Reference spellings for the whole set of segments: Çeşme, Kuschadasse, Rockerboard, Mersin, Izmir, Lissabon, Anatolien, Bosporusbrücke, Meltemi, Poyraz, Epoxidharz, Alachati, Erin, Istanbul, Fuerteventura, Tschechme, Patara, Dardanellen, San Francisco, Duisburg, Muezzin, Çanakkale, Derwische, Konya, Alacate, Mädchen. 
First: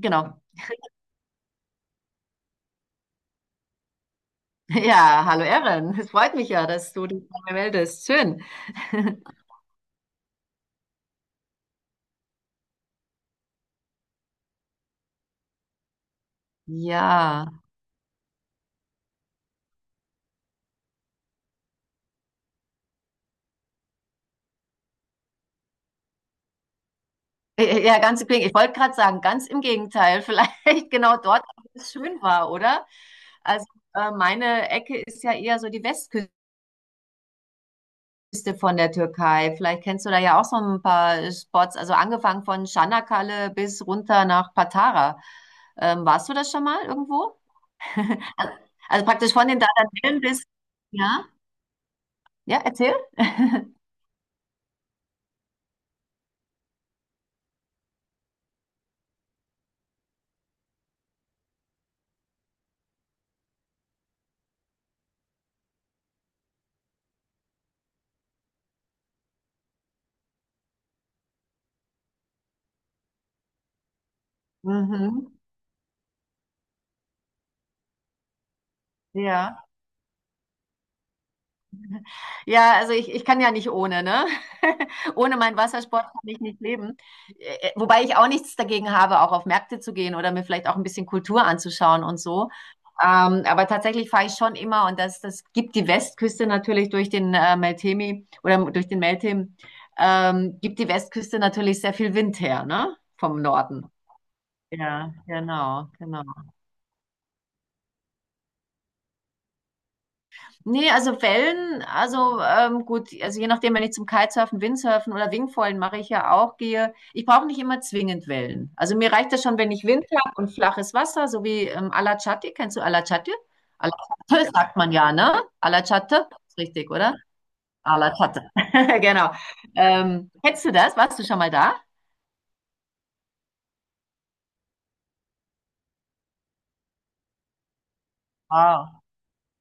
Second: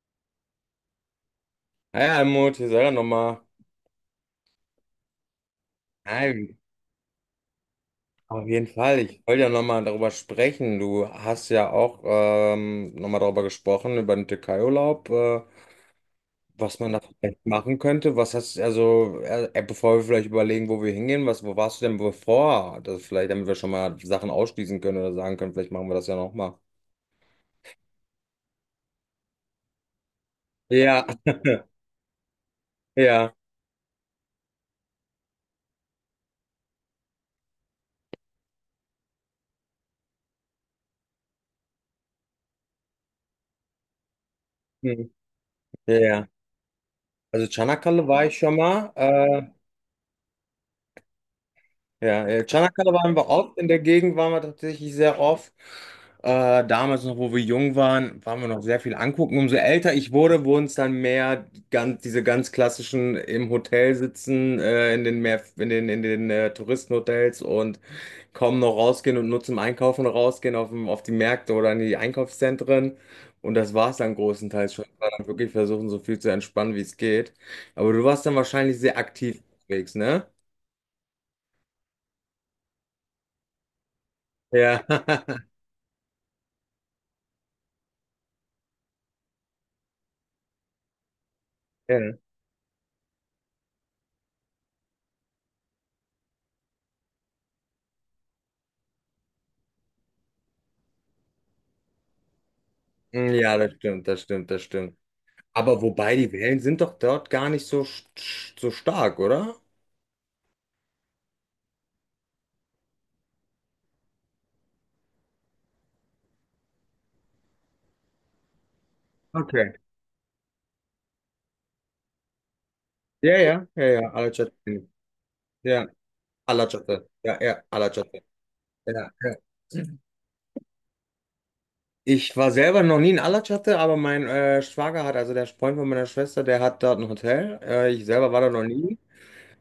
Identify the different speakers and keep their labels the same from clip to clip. Speaker 1: Genau.
Speaker 2: Naja, Almut, wir sollen ja nochmal.
Speaker 1: Ja, hallo Erin. Es freut mich
Speaker 2: Nein,
Speaker 1: ja, dass du dich bei mir meldest. Schön.
Speaker 2: auf jeden Fall. Ich wollte ja nochmal darüber sprechen. Du hast ja auch nochmal darüber gesprochen, über den Türkei-Urlaub, was man da vielleicht
Speaker 1: Ja.
Speaker 2: machen könnte. Was hast also, bevor wir vielleicht überlegen, wo wir hingehen, was, wo warst du denn bevor? Das vielleicht, damit wir schon mal Sachen ausschließen können oder sagen können, vielleicht machen wir das ja nochmal.
Speaker 1: Ja, Ganz im Gegenteil. Ich wollte gerade sagen, ganz im Gegenteil. Vielleicht
Speaker 2: Ja,
Speaker 1: genau dort, wo es schön war, oder?
Speaker 2: ja,
Speaker 1: Also meine Ecke ist ja eher so die Westküste von der Türkei. Vielleicht kennst du da ja auch so ein paar Spots. Also angefangen von Çanakkale bis runter nach
Speaker 2: hm,
Speaker 1: Patara.
Speaker 2: ja.
Speaker 1: Warst
Speaker 2: Ja.
Speaker 1: du das schon mal irgendwo?
Speaker 2: Also Çanakkale war ich
Speaker 1: Also
Speaker 2: schon mal.
Speaker 1: praktisch von den Dardanellen bis... Ja?
Speaker 2: Ja, ja,
Speaker 1: Ja,
Speaker 2: Tschanakala
Speaker 1: erzähl.
Speaker 2: waren wir oft, in der Gegend waren wir tatsächlich sehr oft. Damals noch, wo wir jung waren, waren wir noch sehr viel angucken. Umso älter ich wurde, wurden es dann mehr ganz, diese ganz klassischen im Hotel sitzen, in den mehr, in den Touristenhotels und kaum noch rausgehen und nur zum Einkaufen rausgehen auf, auf die Märkte oder in die Einkaufszentren. Und das war es dann großenteils schon. Ich war dann
Speaker 1: Mhm.
Speaker 2: wirklich versuchen, so viel zu entspannen, wie es geht. Aber du warst dann wahrscheinlich sehr aktiv
Speaker 1: Ja,
Speaker 2: unterwegs, ne?
Speaker 1: ja, also ich kann ja nicht ohne, ne?
Speaker 2: Ja.
Speaker 1: Ohne meinen Wassersport kann ich nicht leben. Wobei ich auch nichts dagegen habe, auch auf Märkte zu gehen oder mir vielleicht auch ein bisschen Kultur anzuschauen
Speaker 2: Ja.
Speaker 1: und so. Aber tatsächlich fahre ich schon immer und das gibt die Westküste natürlich durch den Meltemi oder durch den Meltem, gibt die Westküste natürlich sehr viel Wind her, ne? Vom
Speaker 2: Ja, das
Speaker 1: Norden.
Speaker 2: stimmt, das stimmt, das stimmt.
Speaker 1: Ja,
Speaker 2: Aber
Speaker 1: genau,
Speaker 2: wobei,
Speaker 1: genau.
Speaker 2: die Wellen sind doch dort gar nicht so, so stark, oder?
Speaker 1: Nee, also Wellen, also gut, also je nachdem, wenn ich zum Kitesurfen, Windsurfen oder Wingfoilen mache ich ja auch, gehe. Ich brauche nicht immer zwingend Wellen. Also mir reicht das schon, wenn
Speaker 2: Okay.
Speaker 1: ich Wind habe und flaches Wasser, so wie Alachati. Kennst du Alachati?
Speaker 2: Ja, ja, ja, ja,
Speaker 1: Alachate sagt
Speaker 2: Alacate.
Speaker 1: man ja, ne?
Speaker 2: Ja,
Speaker 1: Alachate, ist richtig,
Speaker 2: Alacate.
Speaker 1: oder?
Speaker 2: Ja, ja, Alacate.
Speaker 1: Alachate,
Speaker 2: Ja,
Speaker 1: genau.
Speaker 2: ja.
Speaker 1: Kennst du das? Warst du schon mal da?
Speaker 2: Ich war selber noch nie in Alacate, aber mein Schwager hat, also der Freund von meiner Schwester, der hat dort ein Hotel. Ich selber war da noch nie.
Speaker 1: Wow.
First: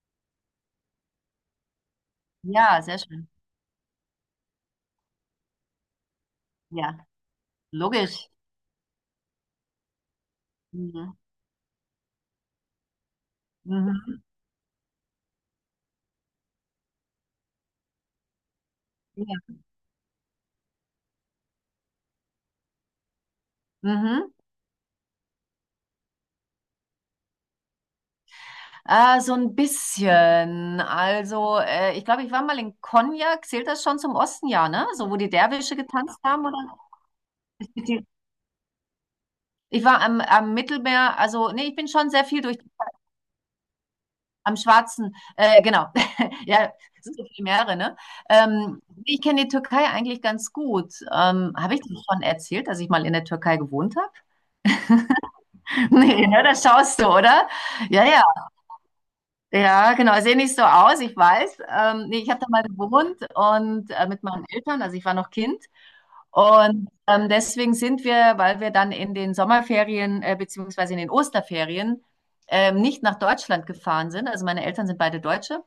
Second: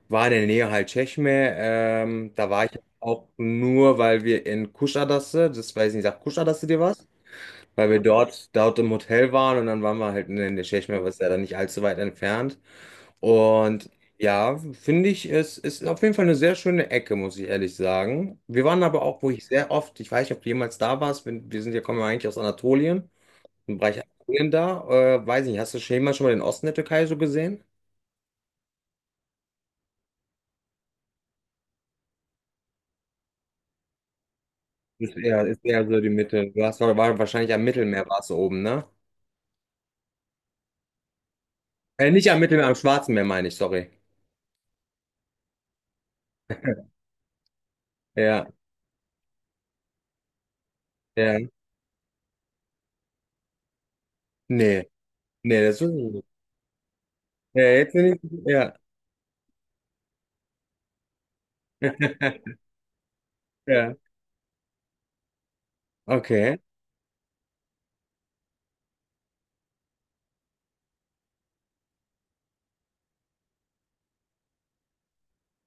Speaker 2: War in der Nähe halt Tschechme. Da war ich
Speaker 1: Ja, sehr schön.
Speaker 2: auch nur, weil wir in Kuschadasse, das weiß ich nicht, sagt Kuschadasse dir
Speaker 1: Ja,
Speaker 2: was? Weil wir
Speaker 1: logisch.
Speaker 2: dort, dort im Hotel waren und dann waren wir halt in der Tschechei,
Speaker 1: Mhm.
Speaker 2: was ja dann nicht allzu weit entfernt. Und
Speaker 1: Mhm.
Speaker 2: ja, finde ich, es ist auf jeden Fall eine sehr schöne Ecke, muss ich ehrlich sagen. Wir waren aber auch, wo ich
Speaker 1: Ja.
Speaker 2: sehr oft, ich weiß nicht, ob du jemals da warst, wir, sind ja, kommen ja eigentlich aus Anatolien, im Bereich
Speaker 1: Mhm.
Speaker 2: Anatolien da. Weiß nicht, hast du schon jemals schon mal den Osten der Türkei so gesehen?
Speaker 1: So ein bisschen. Also, ich glaube, ich war mal in Konya. Zählt das schon zum Osten, ja, ne? So, wo die
Speaker 2: Ist
Speaker 1: Derwische
Speaker 2: eher so die
Speaker 1: getanzt haben,
Speaker 2: Mitte. Du
Speaker 1: oder?
Speaker 2: hast, war, war wahrscheinlich am
Speaker 1: Mit
Speaker 2: Mittelmeer
Speaker 1: die-
Speaker 2: warst du oben, ne?
Speaker 1: Ich war am, am Mittelmeer. Also, nee, ich bin schon sehr
Speaker 2: Nicht am
Speaker 1: viel durch
Speaker 2: Mittelmeer, am Schwarzen Meer meine ich, sorry.
Speaker 1: am Schwarzen. Genau. Ja, es sind so viele Meere, ne?
Speaker 2: Ja,
Speaker 1: Ich kenne die Türkei eigentlich ganz gut.
Speaker 2: ja.
Speaker 1: Habe ich dir schon erzählt, dass ich mal in der Türkei gewohnt habe?
Speaker 2: Nee, nee, das ist.
Speaker 1: Nee, ne? Das schaust du, oder?
Speaker 2: Ja, jetzt
Speaker 1: Ja,
Speaker 2: bin
Speaker 1: ja.
Speaker 2: ich. Ja.
Speaker 1: Ja, genau. Sehe nicht so aus, ich weiß. Nee, ich habe da mal gewohnt und
Speaker 2: Ja,
Speaker 1: mit meinen Eltern, also ich war noch Kind.
Speaker 2: okay.
Speaker 1: Und deswegen sind wir, weil wir dann in den Sommerferien beziehungsweise in den Osterferien nicht nach Deutschland gefahren sind, also meine Eltern sind beide Deutsche,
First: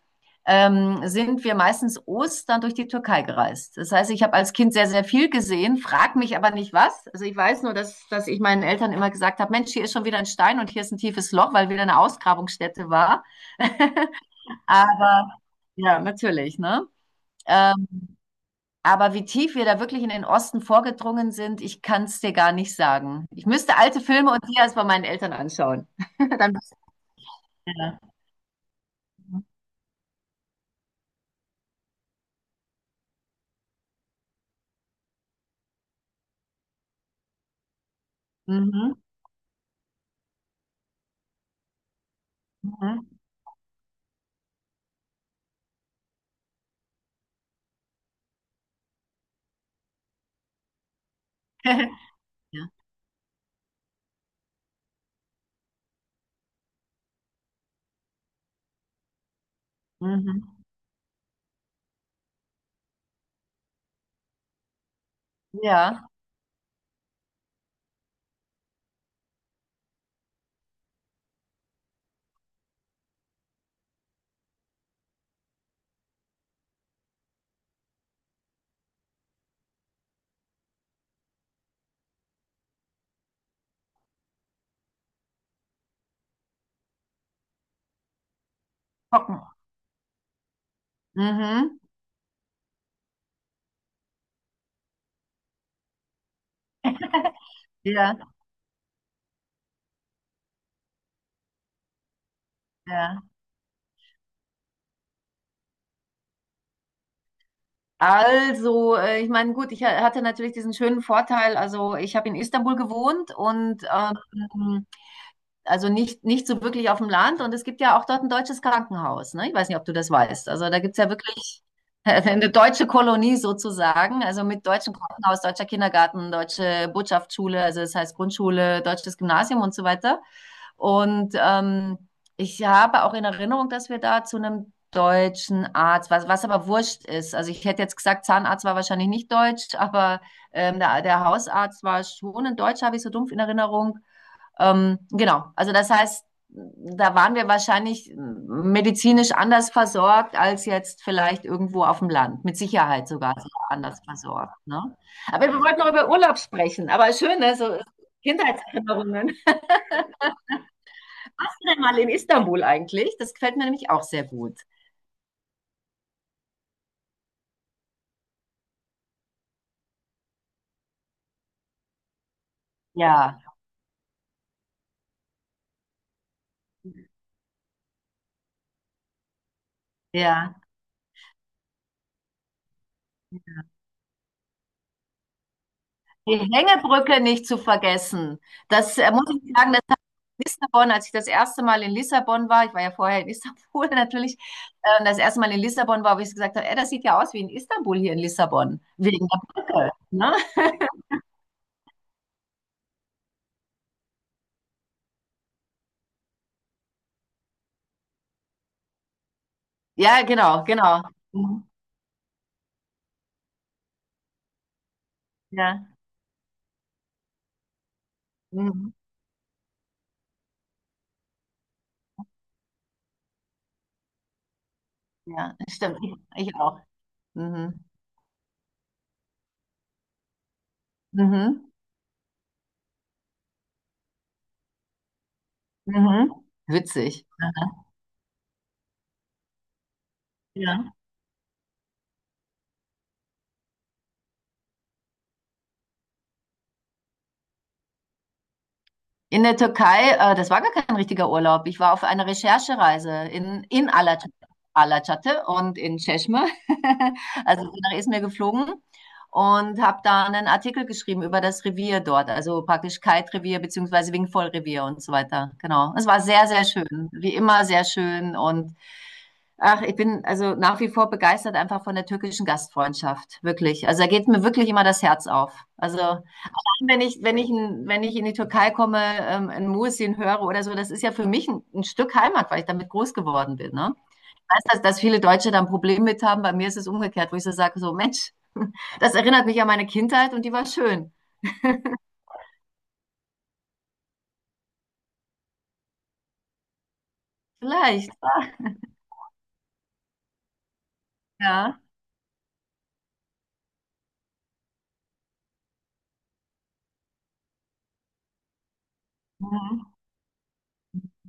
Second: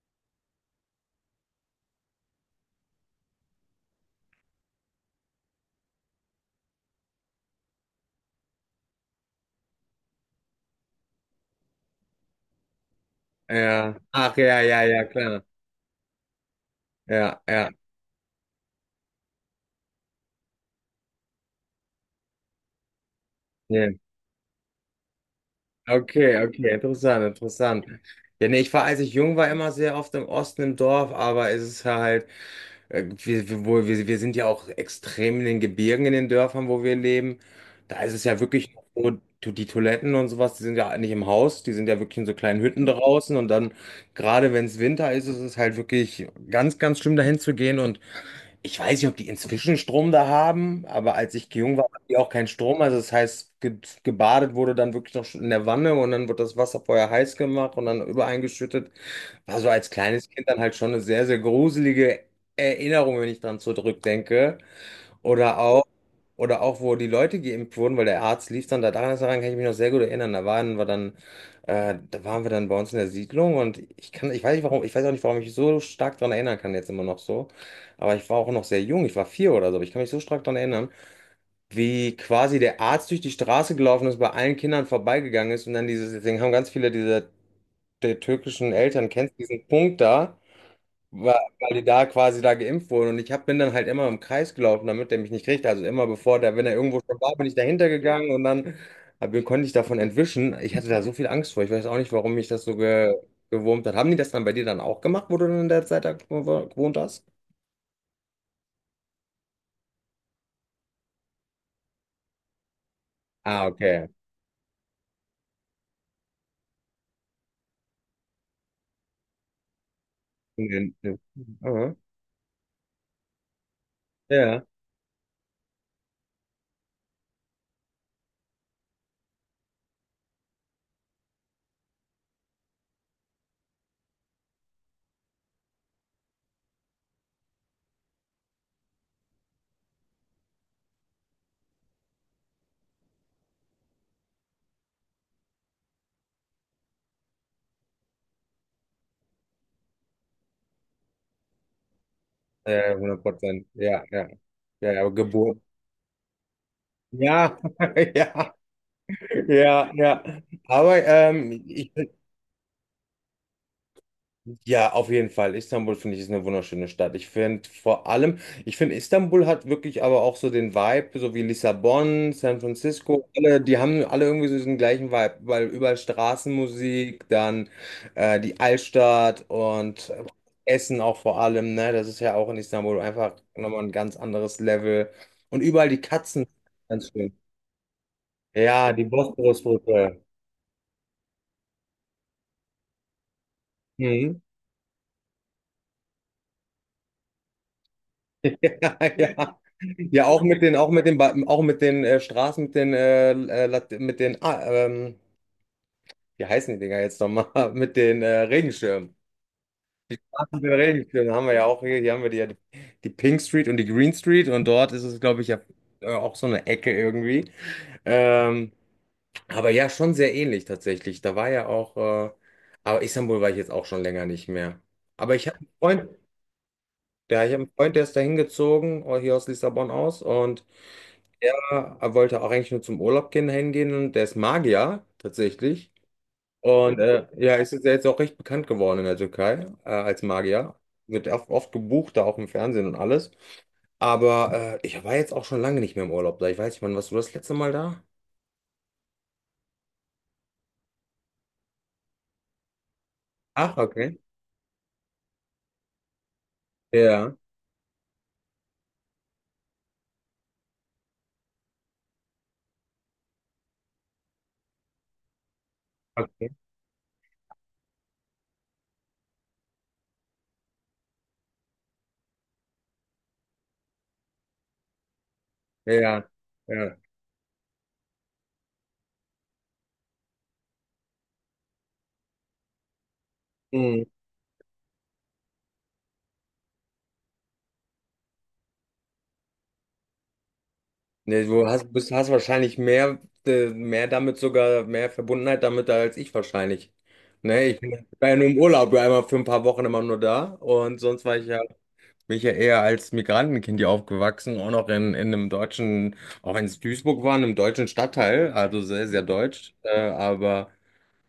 Speaker 1: sind wir meistens Ostern durch die Türkei gereist. Das heißt, ich habe als Kind sehr, sehr viel gesehen, frag mich aber nicht was. Also ich weiß nur, dass ich meinen Eltern immer gesagt habe, Mensch, hier ist schon wieder ein Stein und hier ist ein tiefes Loch, weil wieder eine Ausgrabungsstätte war.
Speaker 2: Ja. Ach ja, ja, ja,
Speaker 1: Aber
Speaker 2: klar.
Speaker 1: ja, natürlich, ne?
Speaker 2: Ja, ja,
Speaker 1: Ähm, aber wie tief wir da wirklich in den Osten vorgedrungen sind, ich kann es dir gar nicht sagen. Ich müsste
Speaker 2: ja.
Speaker 1: alte Filme und Dias bei meinen Eltern anschauen.
Speaker 2: Okay,
Speaker 1: Dann
Speaker 2: okay, interessant, interessant.
Speaker 1: ja.
Speaker 2: Ja, nee, ich war, als ich jung war, immer sehr oft im Osten im Dorf, aber es ist halt, wir, wir, wir sind ja auch extrem in den Gebirgen, in den Dörfern, wo wir leben. Da ist es ja wirklich
Speaker 1: Mhm.
Speaker 2: so, die Toiletten und sowas, die sind ja nicht im Haus, die sind ja wirklich in so kleinen Hütten
Speaker 1: Mhm.
Speaker 2: draußen, und dann, gerade wenn es Winter ist, ist es halt wirklich ganz, ganz schlimm, dahin zu gehen. Und ich weiß nicht, ob die inzwischen Strom da haben, aber als ich jung war, hatten die auch keinen
Speaker 1: Ja.
Speaker 2: Strom. Also das heißt, ge gebadet wurde dann wirklich noch in der Wanne und dann wird das Wasser vorher heiß gemacht und dann übereingeschüttet. War so als kleines
Speaker 1: Mhm.
Speaker 2: Kind dann halt schon eine sehr, sehr gruselige Erinnerung, wenn ich dran zurückdenke. Oder auch.
Speaker 1: Ja.
Speaker 2: Oder auch, wo die Leute geimpft wurden, weil der Arzt lief dann da dran, daran kann ich mich noch sehr gut erinnern. Da waren wir dann, da waren wir dann bei uns in der Siedlung und ich kann, ich weiß nicht warum, ich weiß auch nicht, warum ich mich so stark daran erinnern kann jetzt immer noch so. Aber ich war auch noch sehr jung, ich war vier oder so, aber ich kann mich so stark daran erinnern, wie quasi der Arzt durch die Straße gelaufen ist, bei allen Kindern vorbeigegangen ist und dann dieses, deswegen haben ganz viele dieser der türkischen Eltern, kennst du
Speaker 1: Hocken.
Speaker 2: diesen Punkt da? Weil
Speaker 1: Mhm.
Speaker 2: die da quasi da geimpft wurden. Und ich hab, bin dann halt immer im Kreis gelaufen, damit der mich nicht kriegt. Also immer bevor der, wenn er irgendwo schon war, bin ich dahinter
Speaker 1: Ja,
Speaker 2: gegangen und dann hab, konnte ich davon entwischen. Ich hatte da so viel Angst vor. Ich weiß auch nicht, warum mich das so ge
Speaker 1: ja.
Speaker 2: gewurmt hat. Haben die das dann bei dir dann auch gemacht, wo du dann in der Zeit da gewohnt hast?
Speaker 1: Also, ich meine, gut, hatte natürlich diesen schönen Vorteil, also ich habe in Istanbul gewohnt
Speaker 2: Ah,
Speaker 1: und
Speaker 2: okay.
Speaker 1: also nicht, nicht so wirklich auf dem Land. Und es gibt ja auch dort ein deutsches Krankenhaus. Ne? Ich weiß nicht, ob du das weißt. Also da gibt
Speaker 2: Mhm.
Speaker 1: es ja wirklich
Speaker 2: Mhm.
Speaker 1: eine deutsche Kolonie sozusagen. Also
Speaker 2: Ja,
Speaker 1: mit deutschem Krankenhaus, deutscher Kindergarten, deutsche Botschaftsschule, also das heißt Grundschule, deutsches Gymnasium und so weiter. Und ich habe auch in Erinnerung, dass wir da zu einem deutschen Arzt, was aber wurscht ist. Also ich hätte jetzt gesagt, Zahnarzt war wahrscheinlich nicht deutsch, aber der Hausarzt war schon ein Deutscher, habe ich so dumpf in Erinnerung. Genau, also das heißt, da waren wir wahrscheinlich medizinisch anders versorgt als jetzt vielleicht irgendwo auf dem Land. Mit
Speaker 2: ja,
Speaker 1: Sicherheit
Speaker 2: 100
Speaker 1: sogar
Speaker 2: Prozent.
Speaker 1: anders
Speaker 2: Ja, ja,
Speaker 1: versorgt. Ne?
Speaker 2: ja, ja,
Speaker 1: Aber
Speaker 2: Geburt.
Speaker 1: wir wollten noch über Urlaub sprechen. Aber schön, ne?
Speaker 2: Ja,
Speaker 1: So
Speaker 2: ja,
Speaker 1: Kindheitserinnerungen.
Speaker 2: ja, ja. Aber ich.
Speaker 1: Mal in Istanbul eigentlich. Das gefällt mir nämlich auch sehr gut.
Speaker 2: Ja, auf jeden Fall. Istanbul finde ich ist eine wunderschöne Stadt. Ich finde vor allem, ich finde Istanbul hat wirklich aber auch so den Vibe, so wie Lissabon, San Francisco,
Speaker 1: Ja,
Speaker 2: alle, die haben alle irgendwie so diesen gleichen Vibe, weil überall Straßenmusik, dann die Altstadt und
Speaker 1: ja.
Speaker 2: Essen auch vor allem, ne? Das ist ja auch in Istanbul einfach nochmal ein ganz anderes Level. Und überall die
Speaker 1: Die
Speaker 2: Katzen, ganz
Speaker 1: Hängebrücke
Speaker 2: schön.
Speaker 1: nicht zu vergessen.
Speaker 2: Ja,
Speaker 1: Das
Speaker 2: die
Speaker 1: muss ich sagen,
Speaker 2: Bosporusbrücke.
Speaker 1: Lissabon, als ich das erste Mal in Lissabon war, ich war ja vorher in Istanbul natürlich,
Speaker 2: Mhm.
Speaker 1: das erste Mal in Lissabon war, wo ich gesagt habe, ey, das sieht ja aus wie in Istanbul hier in Lissabon,
Speaker 2: Ja,
Speaker 1: wegen der
Speaker 2: ja.
Speaker 1: Brücke.
Speaker 2: Ja,
Speaker 1: Ne?
Speaker 2: auch mit den, auch mit den, auch mit den Straßen, mit den, mit den, wie heißen die Dinger jetzt nochmal? Mit den Regenschirmen.
Speaker 1: Ja,
Speaker 2: Ach, mit
Speaker 1: genau,
Speaker 2: den
Speaker 1: genau.
Speaker 2: Regenschirmen haben wir ja
Speaker 1: Mhm.
Speaker 2: auch hier, hier haben wir die, ja die, die Pink Street und die Green Street und dort ist es, glaube ich, ja
Speaker 1: Ja,
Speaker 2: auch so eine Ecke irgendwie. Ähm,
Speaker 1: mhm.
Speaker 2: aber ja, schon sehr ähnlich tatsächlich. Da war ja auch, aber Istanbul war ich jetzt auch schon länger nicht mehr. Aber ich
Speaker 1: Ja,
Speaker 2: habe einen
Speaker 1: stimmt.
Speaker 2: Freund,
Speaker 1: Ich auch.
Speaker 2: ja, ich habe einen
Speaker 1: Mhm.
Speaker 2: Freund, der ist da hingezogen, hier aus Lissabon aus und
Speaker 1: Mhm.
Speaker 2: der wollte auch eigentlich nur zum Urlaub gehen, hingehen, und der ist Magier tatsächlich.
Speaker 1: Mhm.
Speaker 2: Und
Speaker 1: Witzig.
Speaker 2: ja, ist jetzt auch recht bekannt geworden in der Türkei als Magier.
Speaker 1: Ja.
Speaker 2: Wird oft, oft gebucht, da auch im Fernsehen und alles. Aber ich war jetzt auch schon lange nicht mehr im Urlaub da. Ich weiß nicht, wann warst du das letzte Mal da?
Speaker 1: In der Türkei, das war gar kein richtiger Urlaub. Ich war auf einer Recherchereise
Speaker 2: Ach,
Speaker 1: in
Speaker 2: okay.
Speaker 1: Alacate, Alacate und in Çeşme.
Speaker 2: Ja,
Speaker 1: Also bin nach Izmir geflogen und habe da einen Artikel geschrieben über das Revier dort, also praktisch Kite-Revier beziehungsweise Wingfoil-Revier und so weiter. Genau. Es war sehr,
Speaker 2: okay.
Speaker 1: sehr schön. Wie immer sehr schön und ach, ich bin also nach wie vor begeistert einfach von der türkischen Gastfreundschaft, wirklich. Also da geht mir wirklich immer das Herz auf. Also
Speaker 2: Ja, ja.
Speaker 1: wenn ich, wenn ich, wenn ich in die Türkei komme, ein Muezzin höre oder so, das ist ja für mich ein Stück Heimat, weil ich damit groß geworden bin. Ne?
Speaker 2: Mhm.
Speaker 1: Ich weiß, dass viele Deutsche da ein Problem mit haben. Bei mir ist es umgekehrt, wo ich so sage, so Mensch, das erinnert mich an meine Kindheit und die war schön.
Speaker 2: Ne, du hast, bist, hast wahrscheinlich mehr, mehr damit sogar, mehr Verbundenheit damit als ich wahrscheinlich. Ne, ich
Speaker 1: Vielleicht,
Speaker 2: war ja nur im Urlaub, war einmal für ein paar Wochen immer nur da und sonst war ich ja,
Speaker 1: ja.
Speaker 2: bin ich ja eher als Migrantenkind hier aufgewachsen, auch noch in einem deutschen, auch wenn es Duisburg war, in einem deutschen Stadtteil, also sehr, sehr deutsch.
Speaker 1: Mhm.
Speaker 2: Aber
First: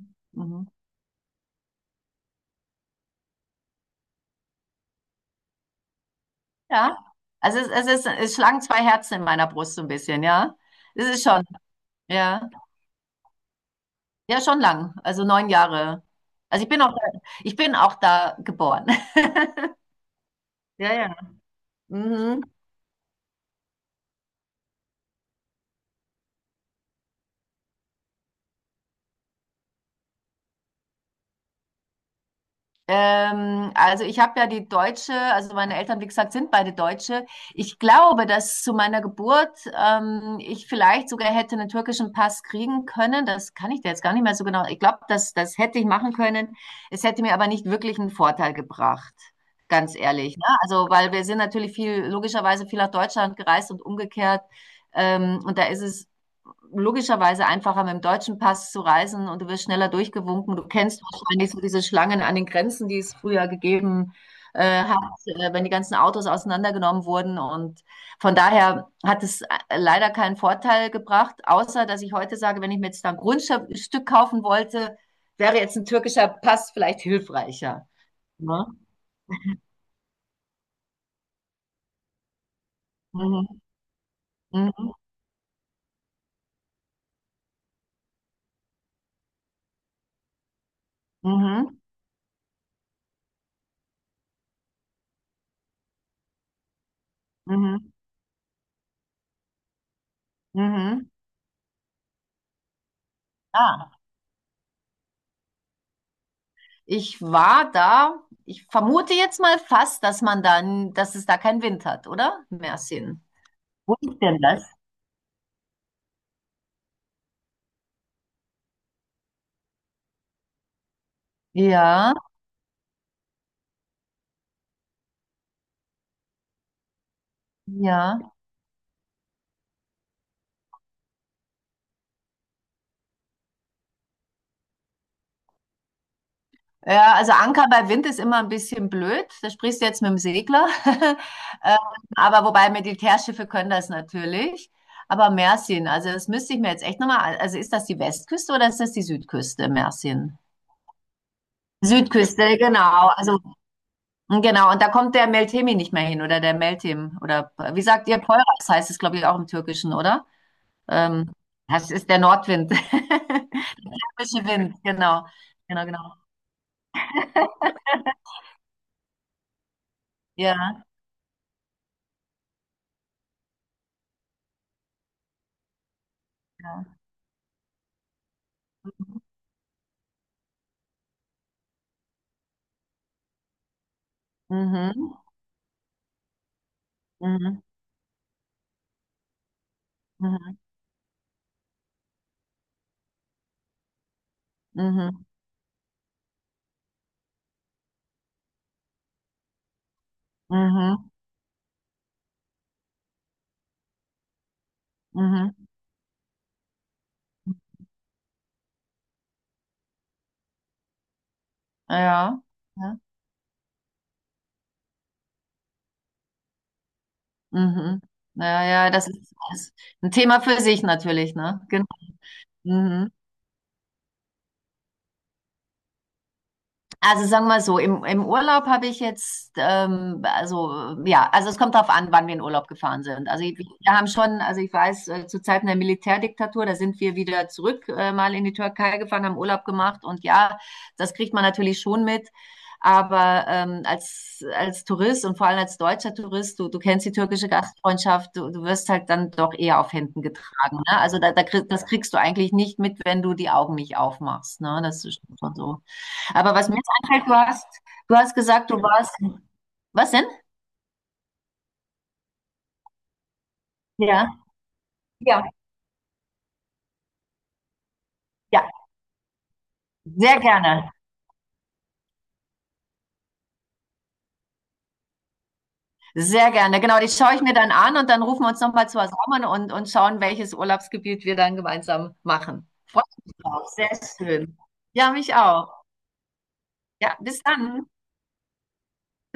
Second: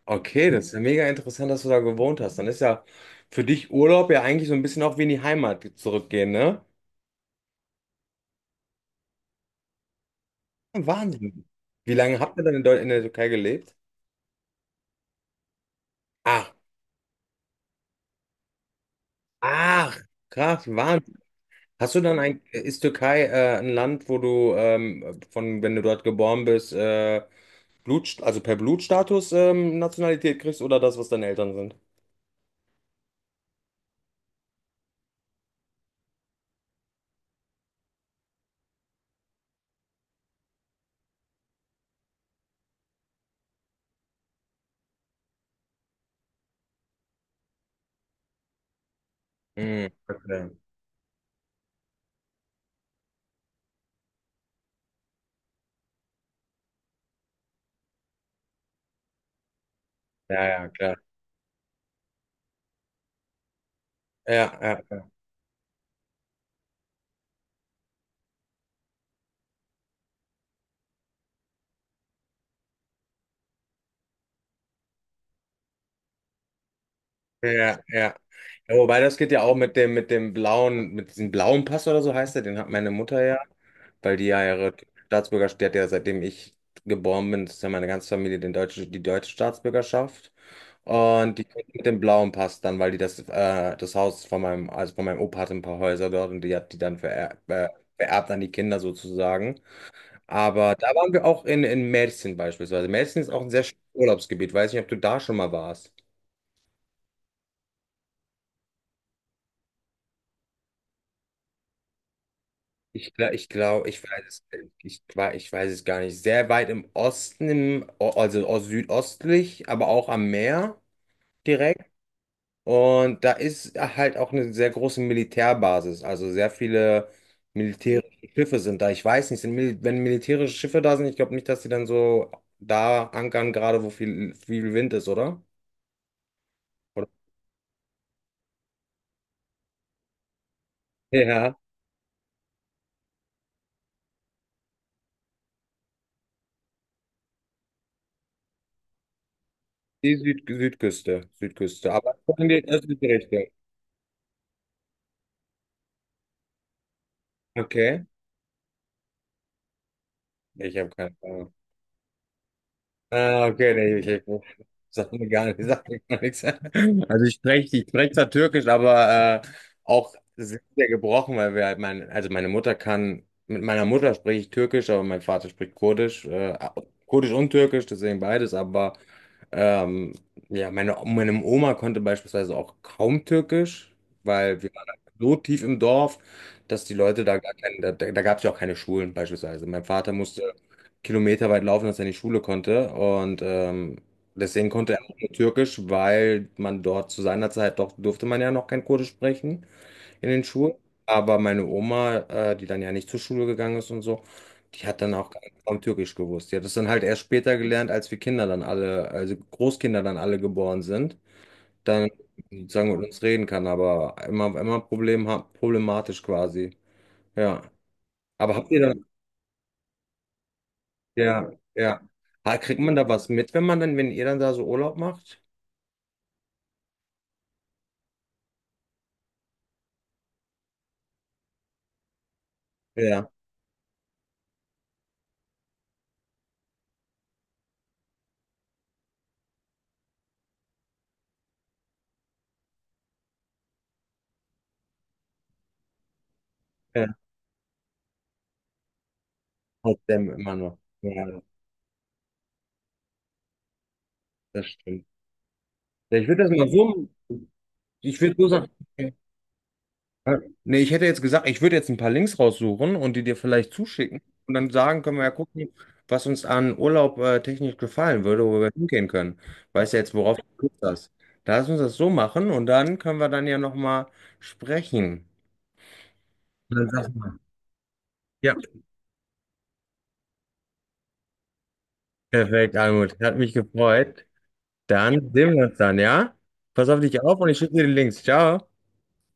Speaker 2: okay, das
Speaker 1: Mhm.
Speaker 2: ist ja mega interessant, dass du da gewohnt hast. Dann ist ja für dich Urlaub ja eigentlich so ein bisschen auch wie in die Heimat zurückgehen, ne?
Speaker 1: Ja. Also es ist, es schlagen zwei Herzen in meiner Brust so ein bisschen, ja. Es ist schon,
Speaker 2: Wahnsinn. Wie lange habt ihr
Speaker 1: ja.
Speaker 2: dann in in der Türkei gelebt?
Speaker 1: Ja, schon lang. Also 9 Jahre.
Speaker 2: Ah.
Speaker 1: Also ich bin auch da geboren.
Speaker 2: Ach, krass,
Speaker 1: Ja, ja.
Speaker 2: Wahnsinn. Hast du dann ein,
Speaker 1: Mhm.
Speaker 2: ist Türkei ein Land, wo du von, wenn du dort geboren bist, Blut, also per Blutstatus Nationalität kriegst oder das, was deine Eltern sind?
Speaker 1: Also ich habe ja die Deutsche, also meine Eltern, wie gesagt, sind beide Deutsche. Ich glaube, dass zu meiner Geburt ich vielleicht sogar hätte einen türkischen Pass kriegen können. Das kann ich dir jetzt gar nicht mehr so genau. Ich glaube, das hätte ich machen können. Es hätte mir aber nicht wirklich einen Vorteil gebracht,
Speaker 2: Mhm,
Speaker 1: ganz ehrlich. Ne?
Speaker 2: okay.
Speaker 1: Also, weil wir sind natürlich viel, logischerweise viel nach Deutschland gereist und umgekehrt. Und da ist es logischerweise einfacher, mit dem deutschen Pass zu reisen und du wirst schneller
Speaker 2: Ja,
Speaker 1: durchgewunken. Du
Speaker 2: ja, klar.
Speaker 1: kennst wahrscheinlich so diese Schlangen an den Grenzen, die es früher gegeben
Speaker 2: Ja,
Speaker 1: hat,
Speaker 2: ja,
Speaker 1: wenn die ganzen Autos auseinandergenommen wurden. Und von daher hat es leider keinen Vorteil gebracht, außer dass ich heute sage, wenn ich mir jetzt ein Grundstück kaufen wollte, wäre jetzt ein türkischer Pass vielleicht
Speaker 2: ja, ja.
Speaker 1: hilfreicher.
Speaker 2: Ja.
Speaker 1: Ne?
Speaker 2: Ja, wobei das geht ja auch mit dem blauen, mit diesem blauen Pass oder so heißt der, den hat meine Mutter ja.
Speaker 1: Mhm.
Speaker 2: Weil die ja ihre
Speaker 1: Mhm.
Speaker 2: Staatsbürgerschaft, die hat ja seitdem ich geboren bin, das ist ja meine ganze Familie den deutsche, die deutsche Staatsbürgerschaft. Und die kriegt
Speaker 1: Mhm.
Speaker 2: mit dem blauen Pass dann, weil die das, das Haus von meinem, also von meinem Opa hatte ein paar Häuser dort und die hat die dann vererbt,
Speaker 1: Mhm.
Speaker 2: vererbt an die Kinder sozusagen. Aber da
Speaker 1: Mhm. Mhm.
Speaker 2: waren wir auch in Mädchen beispielsweise. Mädchen ist auch ein sehr schönes
Speaker 1: Ah.
Speaker 2: Urlaubsgebiet. Weiß nicht, ob du da schon mal warst.
Speaker 1: Ich war da. Ich vermute jetzt mal fast, dass man dann, dass es da keinen Wind hat, oder?
Speaker 2: Ich,
Speaker 1: Mersin.
Speaker 2: ich glaube,
Speaker 1: Wo
Speaker 2: ich
Speaker 1: ist
Speaker 2: weiß
Speaker 1: denn
Speaker 2: es,
Speaker 1: das?
Speaker 2: ich, ich weiß es gar nicht. Sehr weit im Osten, im, also aus südöstlich, aber auch am Meer direkt.
Speaker 1: Ja,
Speaker 2: Und da ist halt auch eine sehr große Militärbasis. Also sehr viele
Speaker 1: ja.
Speaker 2: militärische Schiffe sind da. Ich weiß nicht, sind, wenn militärische Schiffe da sind, ich glaube nicht, dass sie dann so da ankern, gerade wo viel, viel Wind ist, oder? Oder?
Speaker 1: Ja, also Anker bei Wind ist immer ein bisschen blöd. Da sprichst du jetzt mit dem Segler.
Speaker 2: Ja,
Speaker 1: Ähm, aber wobei Militärschiffe können das natürlich. Aber Mersin, also das müsste ich mir jetzt echt nochmal, also ist das die Westküste oder ist das die Südküste,
Speaker 2: die
Speaker 1: Mersin?
Speaker 2: Südküste, Südküste. Aber in
Speaker 1: Südküste,
Speaker 2: die östliche
Speaker 1: genau. Also
Speaker 2: Richtung.
Speaker 1: genau, und da kommt der Meltemi nicht mehr hin oder der Meltem oder wie
Speaker 2: Okay.
Speaker 1: sagt ihr, Poyraz heißt es, glaube ich, auch im Türkischen, oder?
Speaker 2: Ich habe keine
Speaker 1: Ähm,
Speaker 2: Ahnung.
Speaker 1: Das ist der Nordwind.
Speaker 2: Ah, okay, nee, ich, ich,
Speaker 1: Frische Wind,
Speaker 2: sag
Speaker 1: genau.
Speaker 2: mir gar nicht,
Speaker 1: Genau,
Speaker 2: sag mir
Speaker 1: genau.
Speaker 2: gar nichts. Also ich spreche zwar Türkisch, aber auch sehr,
Speaker 1: Ja,
Speaker 2: sehr gebrochen, weil wir halt mein, also meine Mutter kann, mit meiner Mutter spreche ich Türkisch, aber mein Vater spricht Kurdisch,
Speaker 1: ja.
Speaker 2: Kurdisch und Türkisch, deswegen beides, aber ähm, ja, meine, meine Oma konnte beispielsweise auch kaum Türkisch, weil wir waren halt
Speaker 1: Mhm.
Speaker 2: so tief im Dorf, dass die Leute da gar
Speaker 1: Mhm.
Speaker 2: keine, da, da gab es ja auch keine Schulen beispielsweise. Mein Vater musste
Speaker 1: Mhm.
Speaker 2: Kilometer weit laufen, dass er in die Schule konnte. Und deswegen konnte er auch
Speaker 1: Mhm.
Speaker 2: nur Türkisch, weil man dort zu seiner Zeit doch durfte man ja noch kein Kurdisch sprechen in den Schulen.
Speaker 1: Mhm.
Speaker 2: Aber meine Oma, die dann ja nicht zur Schule gegangen ist und so, die hat dann auch gar
Speaker 1: Mhm.
Speaker 2: kaum Türkisch gewusst. Die hat es dann halt erst später gelernt, als wir Kinder dann alle, also Großkinder dann alle geboren sind, dann
Speaker 1: Ja.
Speaker 2: sozusagen
Speaker 1: Ja.
Speaker 2: mit uns reden kann, aber immer, immer Problem, problematisch quasi. Ja.
Speaker 1: Mhm.
Speaker 2: Aber
Speaker 1: Ja,
Speaker 2: habt ihr
Speaker 1: ja,
Speaker 2: dann
Speaker 1: das ist ein Thema für sich natürlich,
Speaker 2: ja,
Speaker 1: ne? Genau.
Speaker 2: ja. Ah, kriegt man da
Speaker 1: Mhm.
Speaker 2: was mit, wenn man dann, wenn ihr dann da so Urlaub macht?
Speaker 1: Also sagen wir so, im, im Urlaub habe ich jetzt, also ja, also es kommt darauf an, wann wir in Urlaub gefahren sind.
Speaker 2: Ja,
Speaker 1: Wir haben schon, also ich weiß, zu Zeiten der Militärdiktatur, da sind wir wieder zurück, mal in die Türkei gefahren, haben Urlaub gemacht und ja, das kriegt man natürlich schon mit. Aber als Tourist und vor allem als deutscher Tourist, du kennst die
Speaker 2: ja,
Speaker 1: türkische Gastfreundschaft, du wirst halt dann doch eher auf
Speaker 2: aus
Speaker 1: Händen
Speaker 2: dem immer
Speaker 1: getragen.
Speaker 2: noch.
Speaker 1: Ne? Also
Speaker 2: Ja,
Speaker 1: das kriegst du eigentlich nicht mit, wenn du die Augen nicht aufmachst.
Speaker 2: das
Speaker 1: Ne? Das
Speaker 2: stimmt.
Speaker 1: ist schon so.
Speaker 2: Ja, ich würde das
Speaker 1: Aber
Speaker 2: mal
Speaker 1: was mir jetzt
Speaker 2: so,
Speaker 1: einfällt, du
Speaker 2: ich
Speaker 1: hast
Speaker 2: würde so sagen,
Speaker 1: gesagt, du warst. Was denn?
Speaker 2: ja. Nee, ich hätte jetzt gesagt, ich würde jetzt ein paar Links raussuchen und die dir vielleicht zuschicken
Speaker 1: Ja.
Speaker 2: und dann sagen, können wir ja
Speaker 1: Ja,
Speaker 2: gucken, was uns an Urlaub technisch gefallen würde, wo
Speaker 1: ja,
Speaker 2: wir hingehen können. Weißt ja jetzt, worauf
Speaker 1: sehr
Speaker 2: du Lust
Speaker 1: gerne.
Speaker 2: hast. Da lass uns das so machen und dann können wir dann ja nochmal sprechen.
Speaker 1: Sehr gerne.
Speaker 2: Dann
Speaker 1: Genau, die
Speaker 2: sag mal.
Speaker 1: schaue ich mir dann an und dann rufen wir
Speaker 2: Ja,
Speaker 1: uns nochmal zusammen und schauen, welches Urlaubsgebiet wir dann gemeinsam machen.
Speaker 2: perfekt,
Speaker 1: Freut
Speaker 2: Almut.
Speaker 1: mich
Speaker 2: Hat mich
Speaker 1: drauf. Sehr
Speaker 2: gefreut.
Speaker 1: schön. Ja,
Speaker 2: Dann
Speaker 1: mich
Speaker 2: sehen wir uns
Speaker 1: auch.
Speaker 2: dann, ja? Pass auf
Speaker 1: Ja,
Speaker 2: dich auf
Speaker 1: bis
Speaker 2: und ich schicke dir
Speaker 1: dann.
Speaker 2: die Links. Ciao.